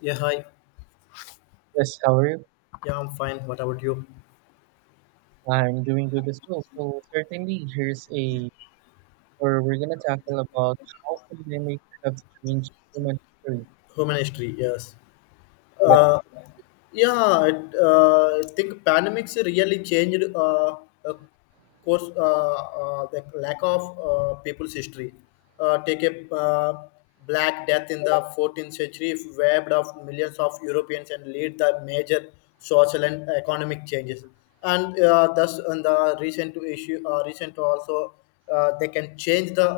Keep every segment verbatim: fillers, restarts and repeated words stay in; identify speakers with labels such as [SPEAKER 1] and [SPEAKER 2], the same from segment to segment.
[SPEAKER 1] Yeah, hi.
[SPEAKER 2] Yes, how are you?
[SPEAKER 1] Yeah, I'm fine. What about you?
[SPEAKER 2] I'm doing good as well. So certainly here's a or we're gonna tackle about how pandemic have changed human history.
[SPEAKER 1] Human history, yes.
[SPEAKER 2] Yeah,
[SPEAKER 1] Uh, Yeah, it, uh, I think pandemics really changed uh, uh, course uh, uh, the lack of uh, people's history. Uh, take a uh, Black Death in the fourteenth century webbed of millions of Europeans and lead the major social and economic changes. And uh, thus, in the recent issue, uh, recent also, uh, they can change the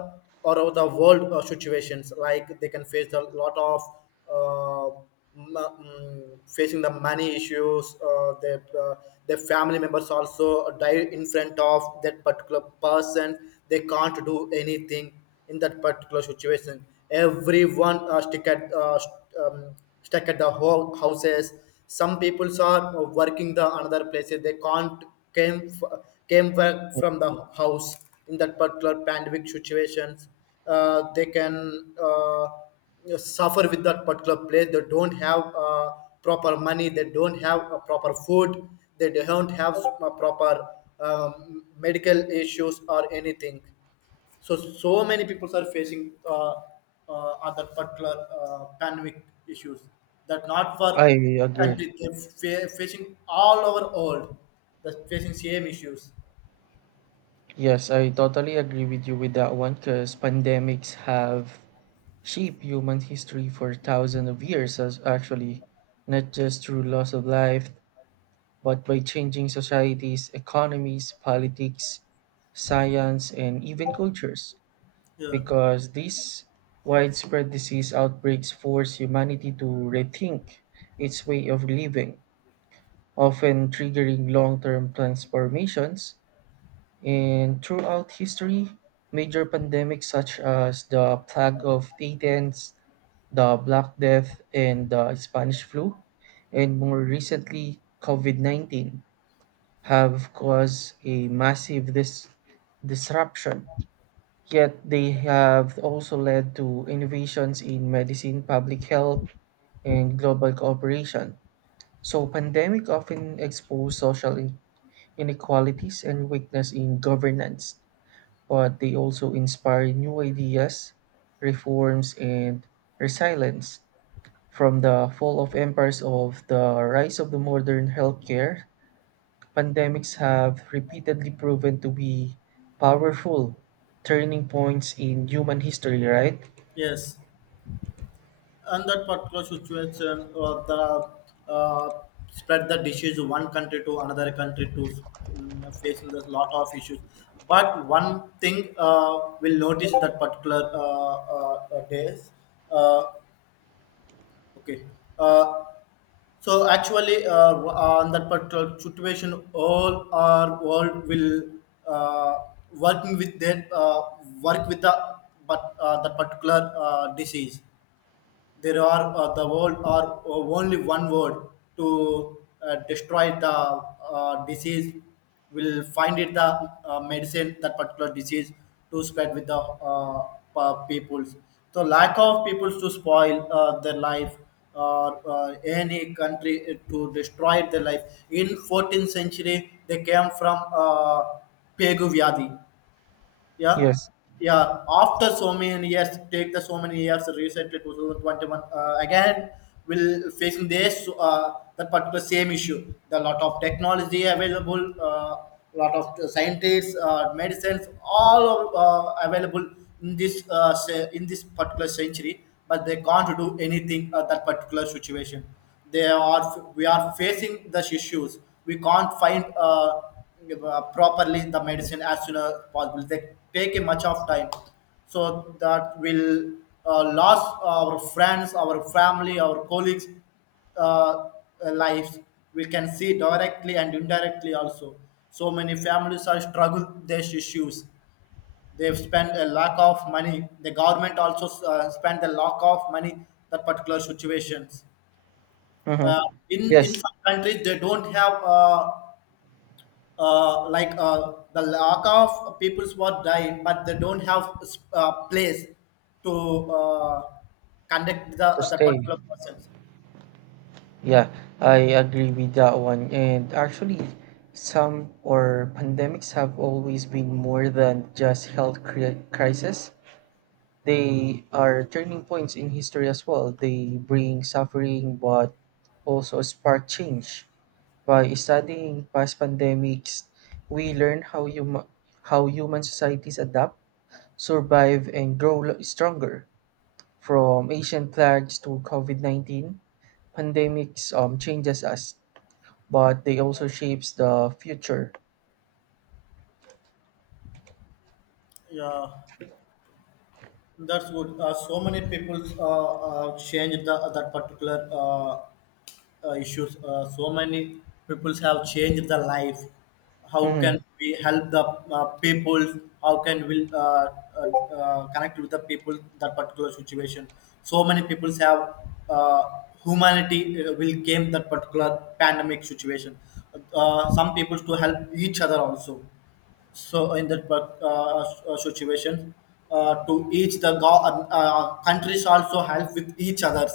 [SPEAKER 1] or of the world uh, situations. Like they can face a lot of uh, ma- mm, facing the money issues uh, that uh, their family members also die in front of that particular person, they can't do anything in that particular situation. Everyone uh, stick at uh, st- um, stuck at the whole houses. Some people are working the another places, they can't came f- came back from the house in that particular pandemic situations. Uh, they can uh, you know, suffer with that particular place. They don't have uh, proper money. They don't have uh, proper food. They don't have uh, proper um, medical issues or anything. So so many people are facing uh, uh, other particular uh, pandemic issues that not
[SPEAKER 2] I
[SPEAKER 1] for
[SPEAKER 2] agree.
[SPEAKER 1] country they're fa- facing all over world. They're facing same issues.
[SPEAKER 2] Yes, I totally agree with you with that one because pandemics have shaped human history for thousands of years as actually, not just through loss of life, but by changing societies, economies, politics, science, and even cultures.
[SPEAKER 1] Yeah.
[SPEAKER 2] Because these widespread disease outbreaks force humanity to rethink its way of living, often triggering long term transformations. And throughout history, major pandemics such as the plague of Athens, the Black Death, and the Spanish flu, and more recently, COVID nineteen, have caused a massive dis- disruption. Yet they have also led to innovations in medicine, public health, and global cooperation. So pandemic often expose social in- inequalities and weakness in governance, but they also inspire new ideas, reforms, and resilience. From the fall of empires of the rise of the modern healthcare, pandemics have repeatedly proven to be powerful turning points in human history, right?
[SPEAKER 1] Yes. And that particular situation uh, the uh, spread the disease one country to another country to um, facing a lot of issues, but one thing uh, will notice that particular uh, uh, uh, days, uh, okay, uh, so actually, uh, on that particular situation, all our world will uh, working with their uh, work with the, but uh, the particular uh, disease, there are uh, the world are only one word to uh, destroy the uh, disease, will find it the uh, medicine that particular disease to spread with the uh, pa- peoples, so lack of peoples to spoil uh, their life or uh, any country uh, to destroy their life. In fourteenth century they came from uh, Pegu Vyadi, yeah.
[SPEAKER 2] Yes.
[SPEAKER 1] Yeah, after so many years, take the so many years, recently twenty twenty-one uh, again will facing this uh, that particular same issue. The lot of technology available, uh, lot of scientists, uh, medicines, all of, uh, available in this uh, se- in this particular century, but they can't do anything at that particular situation. They are We are facing the issues. We can't find uh, uh, properly the medicine as soon as possible. They take a much of time, so that will uh, lose our friends, our family, our colleagues' uh, lives. We can see directly and indirectly also. So many families are struggle these issues. They've spent a lack of money. The government also uh, spent a lack of money that particular situations.
[SPEAKER 2] Mm-hmm.
[SPEAKER 1] Uh, in
[SPEAKER 2] Yes,
[SPEAKER 1] in some countries, they don't have uh, uh, like uh, the lack of peoples who are dying, but they don't have s- uh, place to uh, conduct
[SPEAKER 2] to
[SPEAKER 1] the the
[SPEAKER 2] stay.
[SPEAKER 1] particular persons.
[SPEAKER 2] Yeah, I agree with that one. And actually, some or pandemics have always been more than just health cri- crisis. They are turning points in history as well. They bring suffering, but also spark change. By studying past pandemics, we learn how hum- how human societies adapt, survive, and grow lo- stronger. From Asian plagues to COVID nineteen, pandemics um, changes us, but they also shapes the future.
[SPEAKER 1] Yeah, that's good. Uh, so many people uh, uh, changed the, that particular uh, uh, issues. Uh, so many people have changed the life. How
[SPEAKER 2] Hmm.
[SPEAKER 1] can we help the uh, people? How can we uh, uh, uh, connect with the people that particular situation? So many people have uh, humanity uh, will came that particular pandemic situation. Uh, some people to help each other also. So in that par- uh, uh, situation, uh, to each the go- uh, uh, countries also help with each others.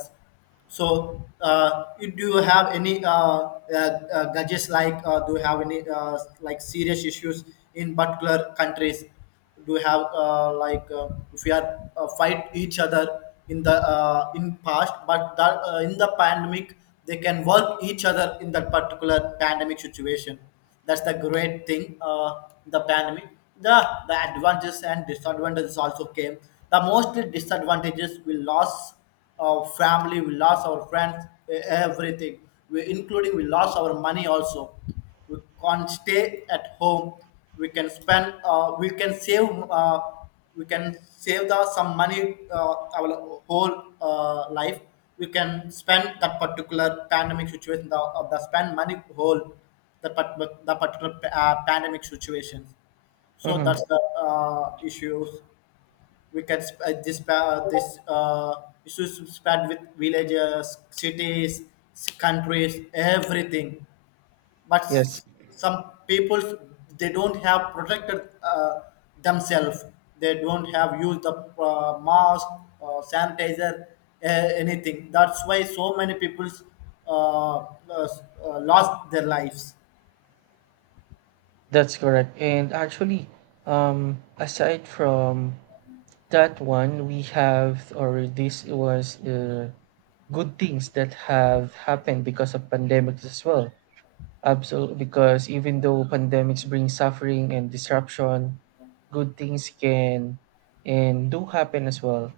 [SPEAKER 1] So, uh, you, do you have any uh, uh, uh, gadgets, like, uh, do you have any uh, like serious issues in particular countries? Do you have uh, like uh, if we are uh, fight each other in the uh, in past, but that, uh, in the pandemic, they can work each other in that particular pandemic situation. That's the great thing. Uh, the pandemic, the the advantages and disadvantages also came. The most disadvantages, we lost our family, we lost our friends, e- everything. We, including we lost our money also. We can't stay at home. We can spend. Uh, we can save. Uh, we can save the some money. Uh, our whole uh, life. We can spend that particular pandemic situation. The, uh, the spend money whole. The, part- the particular uh, pandemic situations. So that's
[SPEAKER 2] Hmm.
[SPEAKER 1] the uh, issues, we can sp- uh, this uh, this uh, issues spread with villages, cities, s- countries, everything. But
[SPEAKER 2] Yes,
[SPEAKER 1] s- some people, they don't have protected uh, themselves. They don't have used the uh, mask, uh, sanitizer, uh, anything. That's why so many people uh, uh, s- uh, lost their lives.
[SPEAKER 2] that's correct. And actually, um, aside from that one, we have, or this was uh, good things that have happened because of pandemics as well. Absolutely, because even though pandemics bring suffering and disruption, good things can and do happen as well.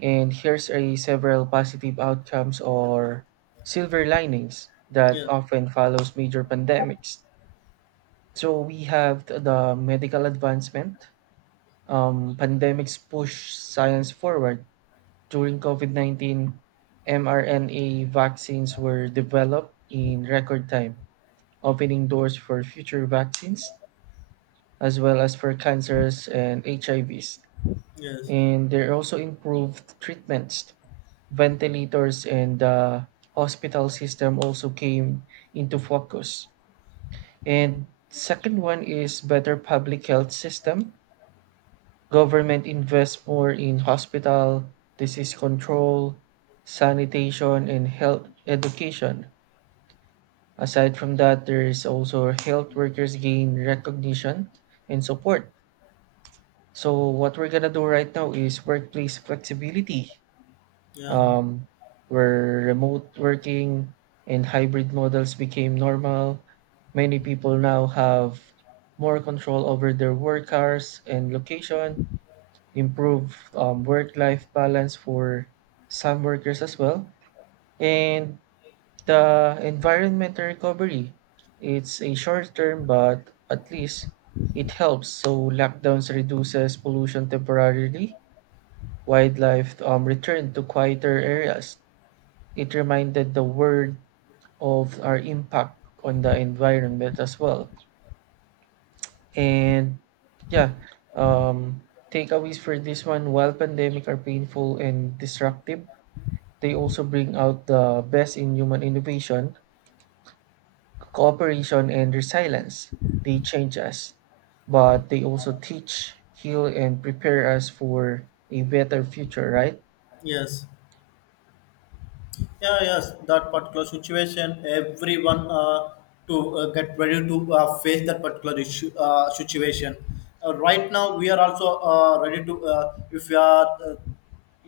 [SPEAKER 2] And here's a several positive outcomes or silver linings that often follows major pandemics. So we have th- the medical advancement. Um, pandemics push science forward. During COVID nineteen, mRNA vaccines were developed in record time, opening doors for future vaccines as well as for cancers and H I Vs.
[SPEAKER 1] Yes.
[SPEAKER 2] And there are also improved treatments, ventilators, and the hospital system also came into focus. And second one is better public health system. Government invests more in hospital, disease control, sanitation, and health education. Aside from that, there is also health workers gain recognition and support. So what we're gonna do right now is workplace flexibility.
[SPEAKER 1] Yeah.
[SPEAKER 2] um, where remote working and hybrid models became normal. Many people now have more control over their work hours and location, improved um, work life balance for some workers as well, and the environmental recovery. It's a short term, but at least it helps. So lockdowns reduces pollution temporarily. Wildlife um, return to quieter areas. It reminded the world of our impact on the environment as well. And yeah, um, takeaways for this one while pandemic are painful and destructive, they also bring out the best in human innovation, cooperation, and resilience. They change us, but they also teach, heal, and prepare us for a better future, right?
[SPEAKER 1] Yes. Yeah, yes, that particular situation, everyone uh, to uh, get ready to uh, face that particular issue, uh, situation. Uh, right now, we are also uh, ready to, uh, if we are uh,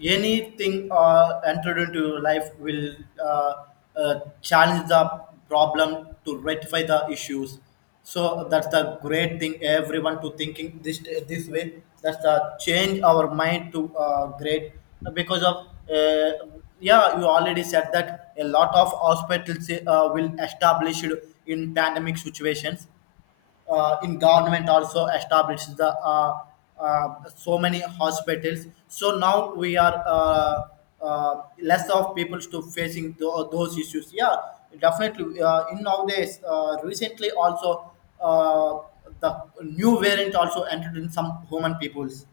[SPEAKER 1] anything uh, entered into life, will uh, uh, challenge the problem to rectify the issues. So that's the great thing, everyone to thinking this this way. That's the change our mind to uh, great because of uh, yeah, you already said that a lot of hospitals uh, will established in pandemic situations. uh, in government also established the uh, uh, so many hospitals. So now we are uh, uh, less of people to facing tho- those issues. Yeah, definitely uh, in nowadays uh, recently also uh, the new variant also entered in some human peoples.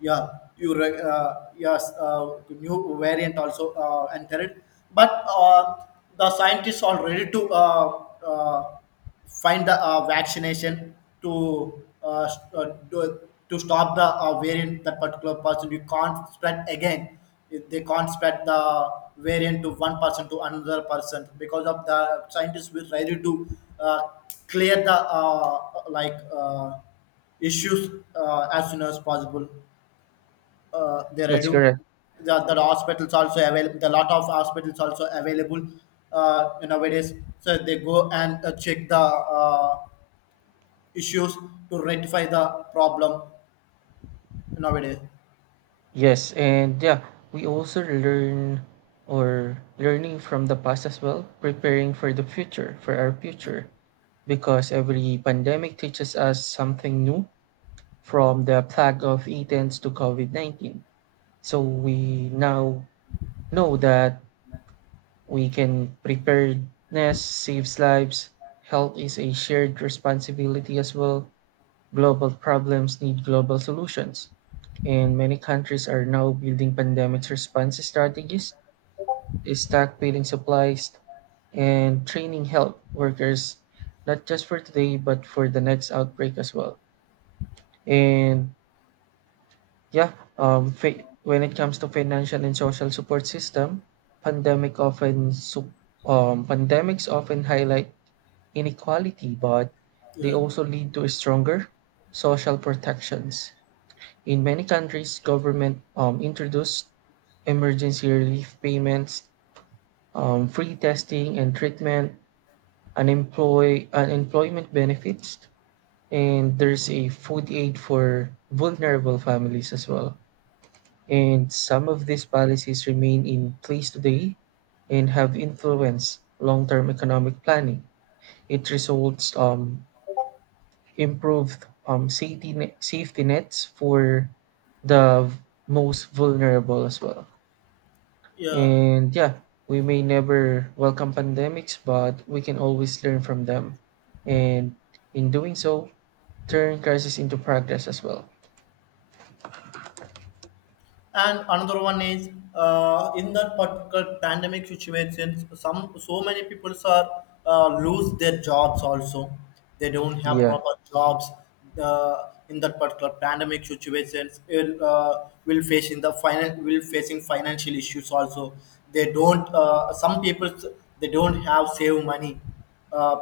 [SPEAKER 1] Yeah, you re- uh, yes, uh, new variant also uh, entered, but uh, the scientists are ready to uh, uh, find the uh, vaccination to uh, s- uh, do, to stop the uh, variant. That particular person you can't spread again. If they can't spread the variant to one person to another person, because of the scientists will ready to uh, clear the uh, like uh, issues uh, as soon as possible. uh, they
[SPEAKER 2] That's
[SPEAKER 1] redu-
[SPEAKER 2] correct.
[SPEAKER 1] the, the hospitals also available, the lot of hospitals also available uh, nowadays. So they go and uh, check the uh, issues to rectify the problem nowadays.
[SPEAKER 2] Yes, and yeah, we also learn or learning from the past as well, preparing for the future, for our future, because every pandemic teaches us something new from the plague of Athens to COVID nineteen. So we now know that we can preparedness saves lives, health is a shared responsibility as well, global problems need global solutions, and many countries are now building pandemic response strategies, stockpiling supplies, and training health workers, not just for today, but for the next outbreak as well. And yeah, um, fi- when it comes to financial and social support system, pandemic often su- um, pandemics often highlight inequality, but they
[SPEAKER 1] Yeah.
[SPEAKER 2] also lead to stronger social protections. In many countries, government um, introduced emergency relief payments, um, free testing and treatment, unemploy unemployment benefits, and there's a food aid for vulnerable families as well. And some of these policies remain in place today and have influenced long-term economic planning. It results um, improved um, safety ne- safety nets for the most vulnerable as well.
[SPEAKER 1] Yeah.
[SPEAKER 2] And yeah, we may never welcome pandemics, but we can always learn from them. And in doing so, turn crisis into progress as well.
[SPEAKER 1] And another one is, uh, in that particular pandemic situation, some, so many people are uh, lose their jobs also. They don't have
[SPEAKER 2] Yeah,
[SPEAKER 1] proper jobs. uh, in that particular pandemic situations, it, uh, will face in the finan- will facing financial issues also. They don't uh, some people, they don't have save money, uh,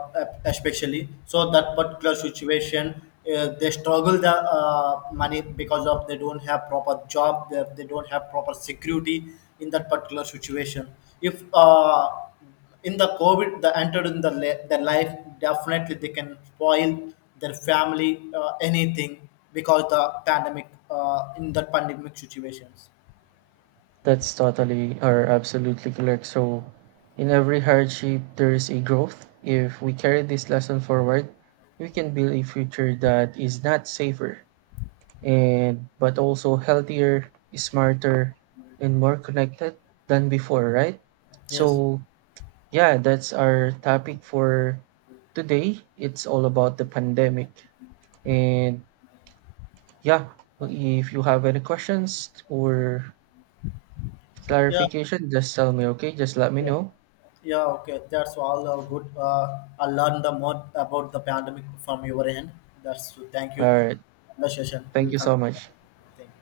[SPEAKER 1] especially so that particular situation. uh, they struggle the uh, money because of they don't have proper job, they, they don't have proper security in that particular situation. If uh, in the covid they entered in the, la- their life, definitely they can spoil their family uh, anything because the pandemic uh, in that pandemic situations.
[SPEAKER 2] that's totally or absolutely correct. So, in every hardship, there is a growth. If we carry this lesson forward, we can build a future that is not safer and but also healthier, smarter, and more connected than before, right?
[SPEAKER 1] Yes.
[SPEAKER 2] So, yeah, that's our topic for today. It's all about the pandemic. And yeah, if you have any questions or
[SPEAKER 1] Yeah.
[SPEAKER 2] clarification, just tell me, okay? Just let me know.
[SPEAKER 1] Yeah, okay. That's all uh, good. Uh, I learned the more about the pandemic from your end. That's thank
[SPEAKER 2] All
[SPEAKER 1] you.
[SPEAKER 2] right.
[SPEAKER 1] The session
[SPEAKER 2] Thank
[SPEAKER 1] will
[SPEAKER 2] you so
[SPEAKER 1] connect.
[SPEAKER 2] much.
[SPEAKER 1] Thank you.